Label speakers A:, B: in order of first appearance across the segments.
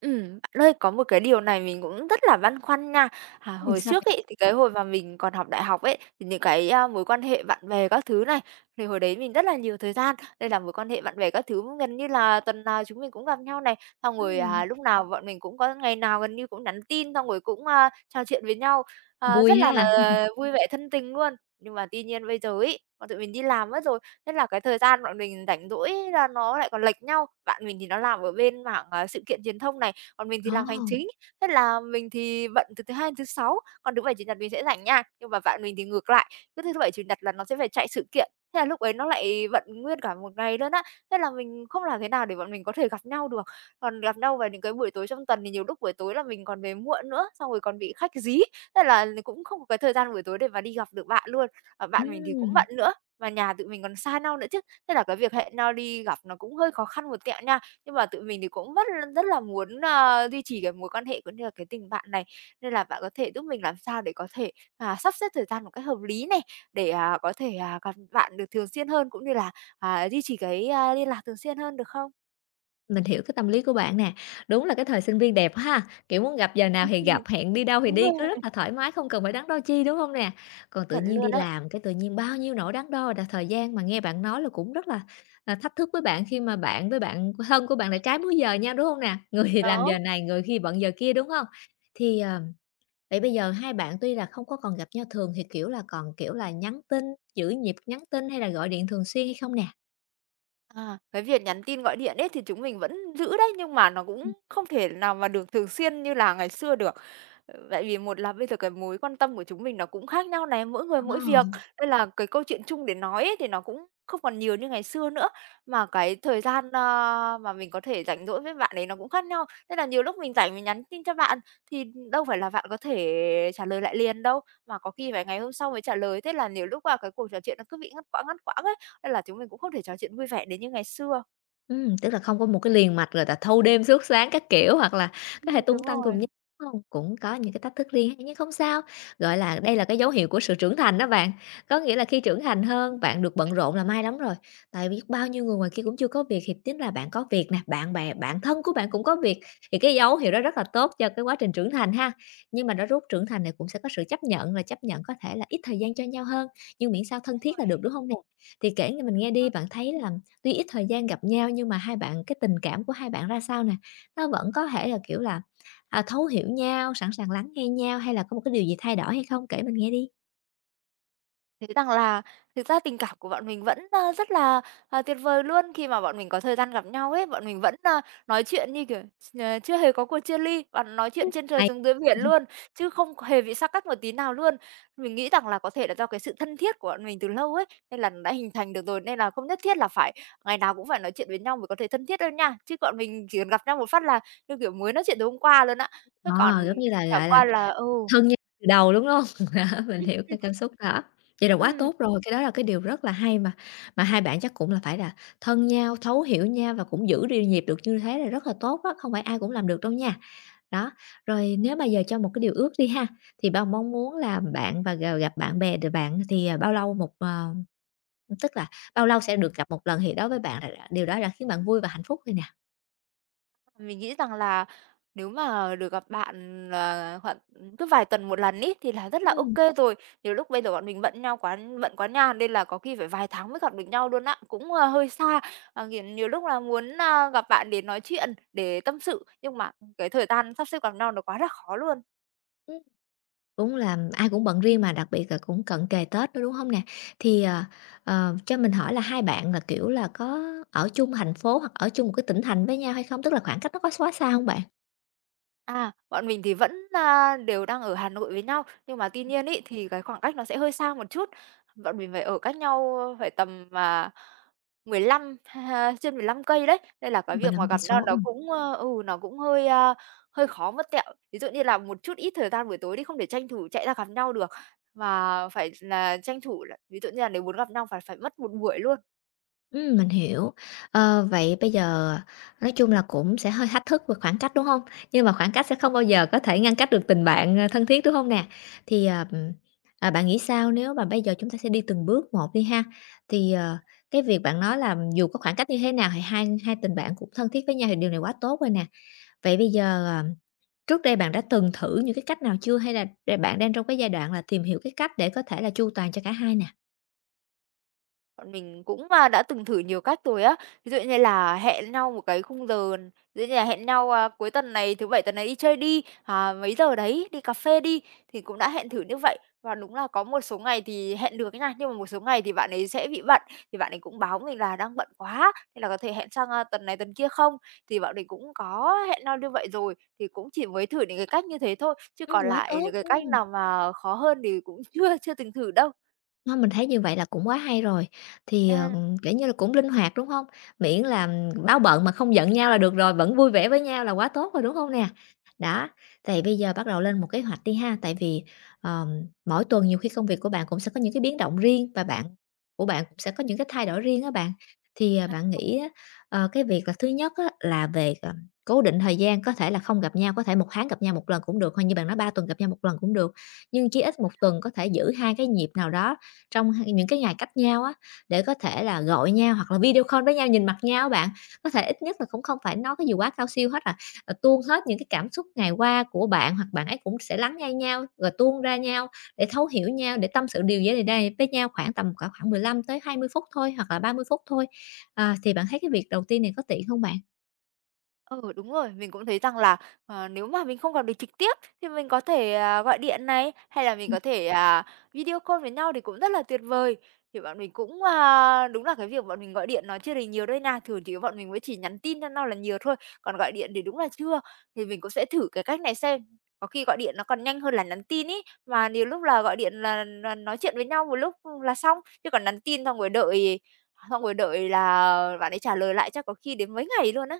A: Bạn ơi, có một cái điều này mình cũng rất là băn khoăn nha. Hồi
B: Sao
A: trước
B: vậy?
A: ấy, thì cái hồi mà mình còn học đại học ấy, thì những cái, mối quan hệ bạn bè các thứ này, thì hồi đấy mình rất là nhiều thời gian, nên là mối quan hệ bạn bè các thứ gần như là tuần nào chúng mình cũng gặp nhau này, xong rồi,
B: Ừm,
A: lúc nào bọn mình cũng có ngày nào gần như cũng nhắn tin, xong rồi cũng, trò chuyện với nhau, à, rất
B: vui
A: là
B: ha.
A: vui vẻ thân tình luôn. Nhưng mà tuy nhiên bây giờ ấy, bọn tụi mình đi làm mất rồi, nên là cái thời gian bọn mình rảnh rỗi là nó lại còn lệch nhau. Bạn mình thì nó làm ở bên mảng, sự kiện truyền thông này, còn mình thì
B: Ồ,
A: làm hành chính. Thế là mình thì bận từ thứ Hai đến thứ Sáu, còn thứ Bảy, Chủ nhật mình sẽ rảnh nha. Nhưng mà bạn mình thì ngược lại, cứ thứ Bảy, Chủ nhật là nó sẽ phải chạy sự kiện, thế là lúc ấy nó lại bận nguyên cả một ngày luôn á. Thế là mình không làm thế nào để bọn mình có thể gặp nhau được. Còn gặp nhau vào những cái buổi tối trong tuần thì nhiều lúc buổi tối là mình còn về muộn nữa, xong rồi còn bị khách dí, thế là cũng không có cái thời gian buổi tối để mà đi gặp được bạn luôn. Và bạn mình thì cũng
B: ừm,
A: bận nữa. Và nhà tụi mình còn xa nhau nữa chứ, thế là cái việc hẹn nhau đi gặp nó cũng hơi khó khăn một tẹo nha. Nhưng mà tụi mình thì cũng rất rất là muốn, duy trì cái mối quan hệ cũng như là cái tình bạn này, nên là bạn có thể giúp mình làm sao để có thể, sắp xếp thời gian một cách hợp lý này, để, có thể, gặp bạn được thường xuyên hơn cũng như là, duy trì cái, liên lạc thường xuyên hơn, được không?
B: mình hiểu cái tâm lý của bạn nè. Đúng là cái thời sinh viên đẹp ha, kiểu, muốn gặp giờ nào
A: Ừm,
B: thì
A: ừm.
B: gặp, hẹn đi đâu thì
A: Đúng
B: đi, cứ
A: rồi,
B: rất là thoải mái, không cần phải đắn đo chi, đúng không nè? Còn tự
A: chuẩn
B: nhiên
A: luôn
B: đi
A: á.
B: làm cái tự nhiên bao nhiêu nỗi đắn đo là thời gian mà nghe bạn nói là cũng rất là, thách thức với bạn khi mà bạn với bạn thân của bạn lại trái múi giờ nhau, đúng không nè? Người thì làm
A: Đó,
B: giờ này, người khi bận giờ kia, đúng không? Thì, vậy bây giờ hai bạn tuy là không có còn gặp nhau thường thì, kiểu là, còn, kiểu là, nhắn tin, giữ nhịp nhắn tin hay là gọi điện thường xuyên hay không nè?
A: cái việc nhắn tin, gọi điện ấy thì chúng mình vẫn giữ đấy, nhưng mà nó cũng không thể nào mà được thường xuyên như là ngày xưa được. Ừ, tại vì một là bây giờ cái mối quan tâm của chúng mình nó cũng khác nhau này, mỗi người mỗi việc,
B: Ờ.
A: nên là cái câu chuyện chung để nói ấy thì nó cũng không còn nhiều như ngày xưa nữa. Mà cái thời gian, mà mình có thể rảnh rỗi với bạn ấy nó cũng khác nhau, nên là nhiều lúc mình rảnh mình nhắn tin cho bạn thì đâu phải là bạn có thể trả lời lại liền đâu, mà có khi phải ngày hôm sau mới trả lời. Thế là nhiều lúc là cái cuộc trò chuyện nó cứ bị ngắt quãng ấy, nên là chúng mình cũng không thể trò chuyện vui vẻ đến như ngày xưa.
B: Tức là không có một cái liền mạch rồi là thâu đêm suốt sáng các kiểu, hoặc là có thể tung
A: Đúng
B: tăng
A: rồi.
B: cùng nhau, đúng hông? Cũng có những cái thách thức riêng nhưng không sao, gọi là, đây là cái dấu hiệu của sự trưởng thành đó bạn. Có nghĩa là khi trưởng thành hơn, bạn được bận rộn là may lắm rồi, tại biết bao nhiêu người ngoài kia cũng chưa có việc thì chính là bạn có việc nè, bạn bè, bạn thân của bạn cũng có việc, thì cái dấu hiệu đó rất là tốt cho cái quá trình trưởng thành ha. Nhưng mà nó rút trưởng thành này cũng sẽ có sự chấp nhận là chấp nhận có thể là ít thời gian cho nhau hơn, nhưng miễn sao thân thiết là được, đúng không nè? Thì kể nghe mình nghe đi, bạn thấy là tuy ít thời gian gặp nhau nhưng mà hai bạn cái tình cảm của hai bạn ra sao nè? Nó vẫn có thể là, kiểu là, thấu hiểu nhau, sẵn sàng lắng nghe nhau hay là có một cái điều gì thay đổi hay không? Kể mình nghe đi.
A: Thấy rằng là thực ra tình cảm của bọn mình vẫn, rất là, tuyệt vời luôn. Khi mà bọn mình có thời gian gặp nhau ấy, bọn mình vẫn, nói chuyện như kiểu chưa hề có cuộc chia ly, và nói chuyện
B: Ưm.
A: trên trời
B: Hay
A: xuống dưới
B: quá.
A: biển luôn, chứ không có hề bị xa cách một tí nào luôn. Mình nghĩ rằng là có thể là do cái sự thân thiết của bọn mình từ lâu ấy, nên là nó đã hình thành được rồi, nên là không nhất thiết là phải ngày nào cũng phải nói chuyện với nhau mới có thể thân thiết đâu nha. Chứ bọn mình chỉ cần gặp nhau một phát là, như kiểu, mới nói chuyện từ hôm qua luôn á, chứ còn
B: Ờ, giống như là,
A: chẳng
B: gọi là,
A: qua là ừ.
B: thân nhau từ đầu, đúng không? Đó, mình hiểu cái cảm xúc đó. Vậy là quá
A: Ừm.
B: tốt rồi, cái đó là cái điều rất là hay mà hai bạn chắc cũng là phải là thân nhau, thấu hiểu nhau và cũng giữ điều nhịp được như thế là rất là tốt á, không phải ai cũng làm được đâu nha. Đó, rồi nếu mà giờ cho một cái điều ước đi ha, thì bao mong muốn là bạn và gặp bạn bè được bạn thì, bao lâu một tức là bao lâu sẽ được gặp một lần thì đối với bạn là đã điều đó đã khiến bạn vui và hạnh phúc rồi nè.
A: Mình nghĩ rằng là nếu mà được gặp bạn, khoảng cứ vài tuần một lần ấy, thì là rất là
B: Ừm,
A: ok rồi. Nhiều lúc bây giờ bọn mình bận quá nha, nên là có khi phải vài tháng mới gặp được nhau luôn á, cũng, hơi xa. Ờ, nhiều nhiều lúc là muốn, gặp bạn để nói chuyện, để tâm sự, nhưng mà cái thời gian sắp xếp gặp nhau nó quá là khó luôn.
B: ừm. Cũng là ai cũng bận riêng mà, đặc biệt là cũng cận kề Tết nữa, đúng không nè? Thì, cho mình hỏi là hai bạn là, kiểu là, có ở chung thành phố hoặc ở chung một cái tỉnh thành với nhau hay không? Tức là khoảng cách nó có quá xa không bạn?
A: À, bọn mình thì vẫn, đều đang ở Hà Nội với nhau, nhưng mà tuy nhiên ý thì cái khoảng cách nó sẽ hơi xa một chút. Bọn mình phải ở cách nhau phải tầm, 15 ha, trên 15 cây đấy, nên là cái
B: Ừm.
A: việc mà
B: 15 cây
A: gặp nhau
B: số.
A: nó cũng, nó cũng hơi, hơi khó mất tẹo. Ví dụ như là một chút ít thời gian buổi tối đi, không thể tranh thủ chạy ra gặp nhau được, mà phải là tranh thủ là ví dụ như là nếu muốn gặp nhau phải phải mất một buổi luôn.
B: Mình hiểu. Ờ, vậy bây giờ nói chung là cũng sẽ hơi thách thức về khoảng cách, đúng không? Nhưng mà khoảng cách sẽ không bao giờ có thể ngăn cách được tình bạn, thân thiết, đúng không nè? Thì, bạn nghĩ sao nếu mà bây giờ chúng ta sẽ đi từng bước một đi ha? Thì, cái việc bạn nói là dù có khoảng cách như thế nào thì hai hai tình bạn cũng thân thiết với nhau thì điều này quá tốt rồi nè. Vậy bây giờ, trước đây bạn đã từng thử những cái cách nào chưa hay là bạn đang trong cái giai đoạn là tìm hiểu cái cách để có thể là chu toàn cho cả hai nè?
A: Bọn mình cũng, đã từng thử nhiều cách rồi á. Ví dụ như là hẹn nhau một cái khung giờ, ví dụ như là hẹn nhau, cuối tuần này, thứ Bảy tuần này đi chơi đi, mấy giờ đấy, đi cà phê đi, thì cũng đã hẹn thử như vậy. Và đúng là có một số ngày thì hẹn được ấy nha, nhưng mà một số ngày thì bạn ấy sẽ bị bận, thì bạn ấy cũng báo mình là "Đang bận quá, nên là có thể hẹn sang, tuần này tuần kia không?" Thì bọn mình cũng có hẹn nhau như vậy rồi, thì cũng chỉ mới thử những cái cách như thế thôi, chứ còn
B: Quá
A: lại
B: tốt,
A: những cái cách
B: ừm.
A: nào mà khó hơn thì cũng chưa chưa từng thử đâu.
B: Ơ, mình thấy như vậy là cũng quá hay rồi, thì,
A: À. à.
B: kiểu như là, cũng linh hoạt, đúng hông? Miễn là, báo bận mà không giận nhau là được rồi, vẫn vui vẻ với nhau là quá tốt rồi, đúng hông nè? Đó, thì bây giờ bắt đầu lên một kế hoạch đi ha, tại vì, mỗi tuần nhiều khi công việc của bạn cũng sẽ có những cái biến động riêng và bạn của bạn cũng sẽ có những cái thay đổi riêng á bạn. Thì, bạn nghĩ á, cái việc là thứ nhất á là về, cố định thời gian, có thể là không gặp nhau, có thể một tháng gặp nhau một lần cũng được, hoặc như bạn nói 3 tuần gặp nhau một lần cũng được, nhưng chí ít một tuần có thể giữ 2 cái nhịp nào đó trong những cái ngày cách nhau á, để có thể là gọi nhau hoặc là video call với nhau, nhìn mặt nhau bạn, có thể ít nhất là cũng không phải nói cái gì quá cao siêu hết à, tuôn hết những cái cảm xúc ngày qua của bạn hoặc bạn ấy cũng sẽ lắng nghe nhau, rồi tuôn ra nhau để thấu hiểu nhau, để tâm sự điều gì đây với nhau khoảng tầm cả khoảng 15 tới 20 phút thôi, hoặc là 30 phút thôi. À, thì bạn thấy cái việc đầu tiên này có tiện không bạn? Ừ.
A: Ừ, đúng rồi. Mình cũng thấy rằng là, nếu mà mình không gặp được trực tiếp thì mình có thể, gọi điện này, hay là mình có thể, video call với nhau thì cũng rất là tuyệt vời. Thì bọn mình cũng, đúng là cái việc bọn mình gọi điện nó chưa được nhiều đây nè thường thì bọn mình mới chỉ nhắn tin cho nhau là nhiều thôi, còn gọi điện thì đúng là chưa. Thì mình cũng sẽ thử cái cách này xem, có khi gọi điện nó còn nhanh hơn là nhắn tin ấy, mà nhiều lúc là gọi điện là nói chuyện với nhau một lúc là xong, chứ còn nhắn tin xong rồi đợi là bạn ấy trả lời lại chắc có khi đến mấy ngày luôn á.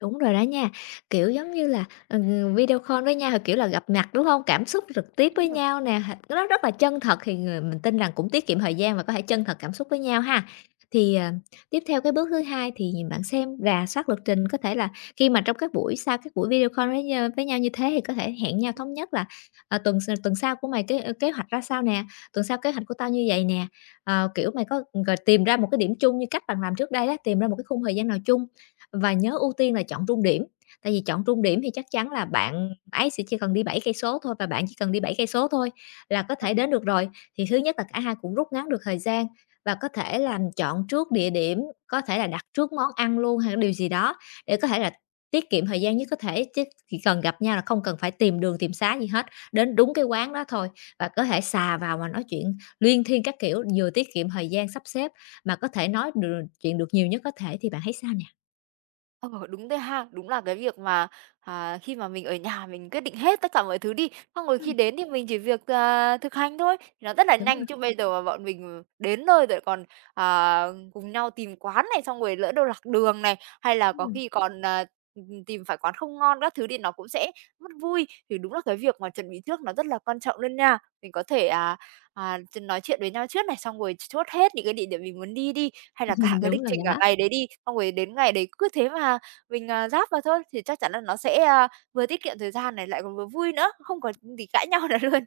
B: Đúng rồi đó nha, kiểu, giống như là, video call với nhau thì, kiểu là, gặp mặt, đúng không? Cảm xúc trực tiếp với
A: Ừm.
B: nhau nè, nó rất là chân thật thì người mình tin rằng cũng tiết kiệm thời gian và có thể chân thật cảm xúc với nhau ha. Thì, tiếp theo cái bước thứ hai thì bạn xem rà soát lịch trình, có thể là khi mà trong các buổi sau các buổi video call với với nhau như thế thì có thể hẹn nhau thống nhất là, "Tuần tuần sau của mày cái kế hoạch ra sao nè? Tuần sau kế hoạch của tao như vậy nè." Ờ,
A: Ừm,
B: kiểu, mày có rồi tìm ra một cái điểm chung như cách bạn làm trước đây đó tìm ra một cái khung thời gian nào chung và nhớ ưu tiên là chọn trung điểm, tại vì chọn trung điểm thì chắc chắn là bạn ấy sẽ chỉ cần đi 7 cây số thôi và bạn chỉ cần đi 7 cây số thôi là có
A: a,
B: thể đến được rồi. Thì thứ nhất là cả hai cũng rút ngắn được thời gian và có thể là chọn trước địa điểm, có thể là đặt trước món ăn luôn hay điều gì đó để có thể là tiết kiệm thời gian nhất có thể, chứ chỉ cần gặp nhau là không cần phải tìm đường tìm xá gì hết, đến đúng cái quán đó thôi và có thể xà vào mà nói chuyện luyên thuyên các kiểu, vừa tiết kiệm thời gian sắp xếp mà có thể nói được chuyện được nhiều nhất có thể, thì bạn thấy sao nè?
A: ờ, đúng rồi ha. Đúng là cái việc mà, khi mà mình ở nhà mình quyết định hết tất cả mọi thứ đi, xong rồi khi đến thì mình chỉ việc, thực hành thôi, thì nó rất là
B: Đúng
A: nhanh.
B: rồi,
A: Chứ bây giờ mà bọn mình đến nơi rồi còn, à, cùng nhau tìm quán này, xong rồi lỡ đâu lạc đường này, hay là có
B: ừm,
A: khi còn, tìm phải quán không ngon các thứ thì nó cũng sẽ mất vui. Thì đúng là cái việc mà chuẩn bị trước nó rất là quan trọng luôn nha. Mình có thể, à, à, ch nói chuyện với nhau trước này, xong rồi chốt hết những cái địa điểm mình muốn đi đi. Hay là cả cái lịch
B: đúng rồi
A: trình cả
B: đó.
A: ngày đấy đi, xong rồi đến ngày đấy cứ thế mà mình, ráp vào thôi, thì chắc chắn là nó sẽ, vừa tiết kiệm thời gian này, lại còn vừa vui nữa, không còn gì cãi nhau nữa luôn.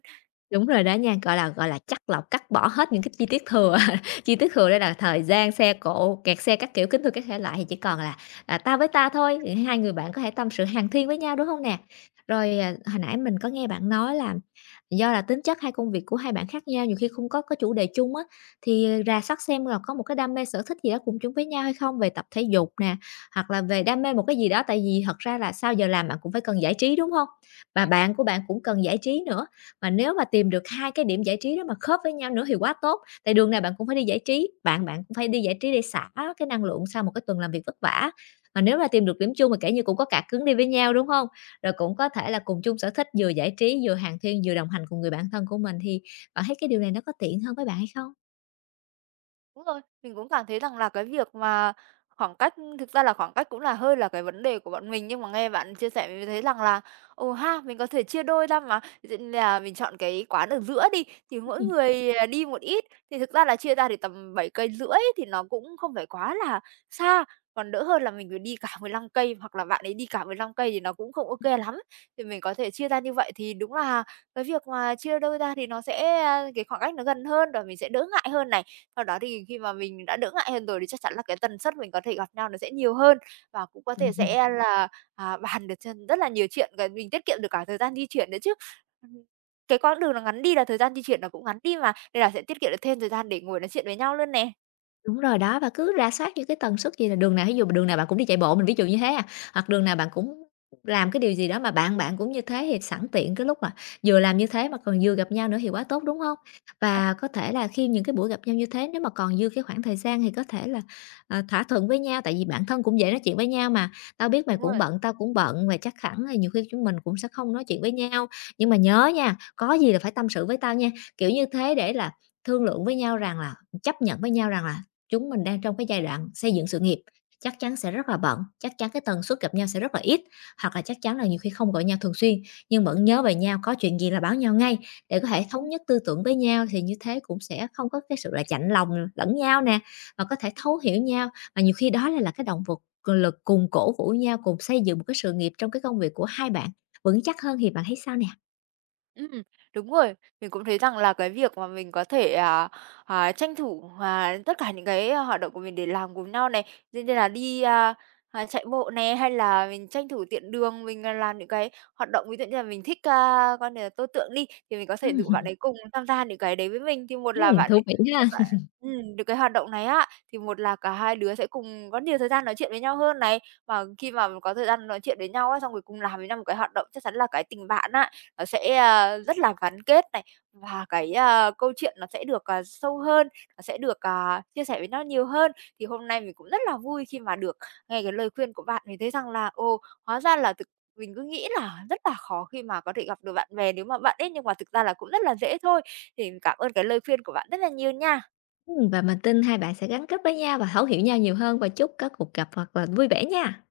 B: Đúng rồi đó nha, gọi là, chắt lọc, cắt bỏ hết những cái chi tiết thừa, chi tiết thừa đây là thời gian, xe cộ, kẹt xe các kiểu, kính thưa các thể loại thì chỉ còn là, "ta với ta" thôi, thì hai người bạn có thể tâm sự hàn huyên với nhau, đúng không nè? Rồi, hồi nãy mình có nghe bạn nói là do là tính chất hai công việc của hai bạn khác nhau, nhiều khi không có chủ đề chung á, thì, rà soát xem là có một cái đam mê sở thích gì đó cùng chung với nhau hay không, về tập thể dục nè, hoặc là về đam mê một cái gì đó, tại vì thật ra là sau giờ làm bạn cũng phải cần giải trí, đúng không? Và bạn của bạn cũng cần giải trí nữa. Mà nếu mà tìm được 2 cái điểm giải trí đó mà khớp với nhau nữa thì quá tốt, tại đường nào bạn cũng phải đi giải trí, bạn bạn cũng phải đi giải trí để xả cái năng lượng sau một cái tuần làm việc vất vả. Mà nếu mà tìm được điểm chung thì kể như cũng có cả cứng đi với nhau, đúng không? Rồi cũng có thể là cùng chung sở thích, vừa giải trí, vừa hàng huyên, vừa đồng hành cùng người bạn thân của mình thì bạn thấy cái điều này nó có tiện hơn với bạn hay không?
A: Đúng rồi, mình cũng cảm thấy rằng là cái việc mà khoảng cách thực ra là khoảng cách cũng là hơi là cái vấn đề của bọn mình, nhưng mà nghe bạn chia sẻ mình thấy rằng là, ừ ha, mình có thể chia đôi ra mà. Ví dụ như là mình chọn cái quán ở giữa đi, thì mỗi
B: Ừm.
A: người, đi một ít, thì thực ra là chia ra thì tầm 7 cây rưỡi thì nó cũng không phải quá là xa, còn đỡ hơn là mình phải đi cả 15 cây, hoặc là bạn ấy đi cả 15 cây thì nó cũng không ok lắm. Thì mình có thể chia ra như vậy thì đúng là cái việc mà chia đôi ra thì nó sẽ, cái khoảng cách nó gần hơn và mình sẽ đỡ ngại hơn này. Sau đó thì khi mà mình đã đỡ ngại hơn rồi thì chắc chắn là cái tần suất mình có thể gặp nhau nó sẽ nhiều hơn và cũng có thể sẽ là, bàn được cho rất là nhiều chuyện và mình tiết kiệm được cả thời gian di chuyển nữa chứ. Ừm, cái quãng đường nó ngắn đi là thời gian di chuyển nó cũng ngắn đi mà, nên là sẽ tiết kiệm được thêm thời gian để ngồi nói chuyện với nhau luôn nè.
B: Đúng rồi đó, và cứ rà soát những cái tần suất gì là đường nào thí dụ đường nào bạn cũng đi chạy bộ, mình ví dụ như thế à, hoặc đường nào bạn cũng làm cái điều gì đó mà bạn bạn cũng như thế thì sẵn tiện cái lúc mà vừa làm như thế mà còn vừa gặp nhau nữa thì quá tốt, đúng không?
A: À,
B: Và có thể là khi những cái buổi gặp nhau như thế nếu mà còn dư cái khoảng thời gian thì có thể là, thỏa thuận với nhau, tại vì bản thân cũng dễ nói chuyện với nhau mà, "Tao biết mày
A: đúng rồi.
B: cũng bận, tao cũng bận và chắc hẳn là nhiều khi chúng mình cũng sẽ không nói chuyện với nhau, nhưng mà nhớ nha, có gì là phải tâm sự với tao nha." Kiểu như thế để là thương lượng với nhau rằng là chấp nhận với nhau rằng là chúng mình đang trong cái giai đoạn xây dựng sự nghiệp, chắc chắn sẽ rất là bận, chắc chắn cái tần suất gặp nhau sẽ rất là ít, hoặc là chắc chắn là nhiều khi không gọi nhau thường xuyên, nhưng vẫn nhớ về nhau, có chuyện gì là báo nhau ngay để có thể thống
A: Ừm,
B: nhất tư tưởng với nhau, thì như thế cũng sẽ không có cái sự là chạnh lòng lẫn nhau nè, và có thể
A: ừm.
B: thấu hiểu nhau. Và nhiều khi đó là cái động vật lực cùng cổ vũ nhau, cùng xây dựng một cái sự nghiệp trong cái công việc của hai bạn vững chắc hơn thì bạn thấy sao nè?
A: Ừm, đúng rồi. Mình cũng thấy rằng là cái việc mà mình có thể, tranh thủ, tất cả những cái hoạt động của mình để làm cùng nhau này, như như là đi, chạy bộ này hay là mình tranh thủ tiện đường, mình, làm những cái hoạt động ví dụ như là mình thích, con này là tô tượng đi, thì mình có thể rủ
B: Ừm,
A: bạn ấy cùng tham gia những cái đấy với mình. Thì một là bạn ấy
B: thú vị ha!
A: bạn được cái hoạt động này á, thì một là cả hai đứa sẽ cùng có nhiều thời gian nói chuyện với nhau hơn này, và khi mà có thời gian nói chuyện với nhau á, xong rồi cùng làm với nhau một cái hoạt động chắc chắn là cái tình bạn á nó sẽ, rất là gắn kết này, và cái, câu chuyện nó sẽ được, sâu hơn, nó sẽ được, chia sẻ với nó nhiều hơn. Thì hôm nay mình cũng rất là vui khi mà được nghe cái lời khuyên của bạn, mình thấy rằng là, hóa ra là mình cứ nghĩ là rất là khó khi mà có thể gặp được bạn bè nếu mà bạn ấy, nhưng mà thực ra là cũng rất là dễ thôi. Thì cảm ơn cái lời khuyên của bạn rất là nhiều nha.
B: Và mình tin hai bạn sẽ gắn kết với nhau và thấu hiểu nhau nhiều hơn và chúc có cuộc gặp hoặc là vui vẻ nha.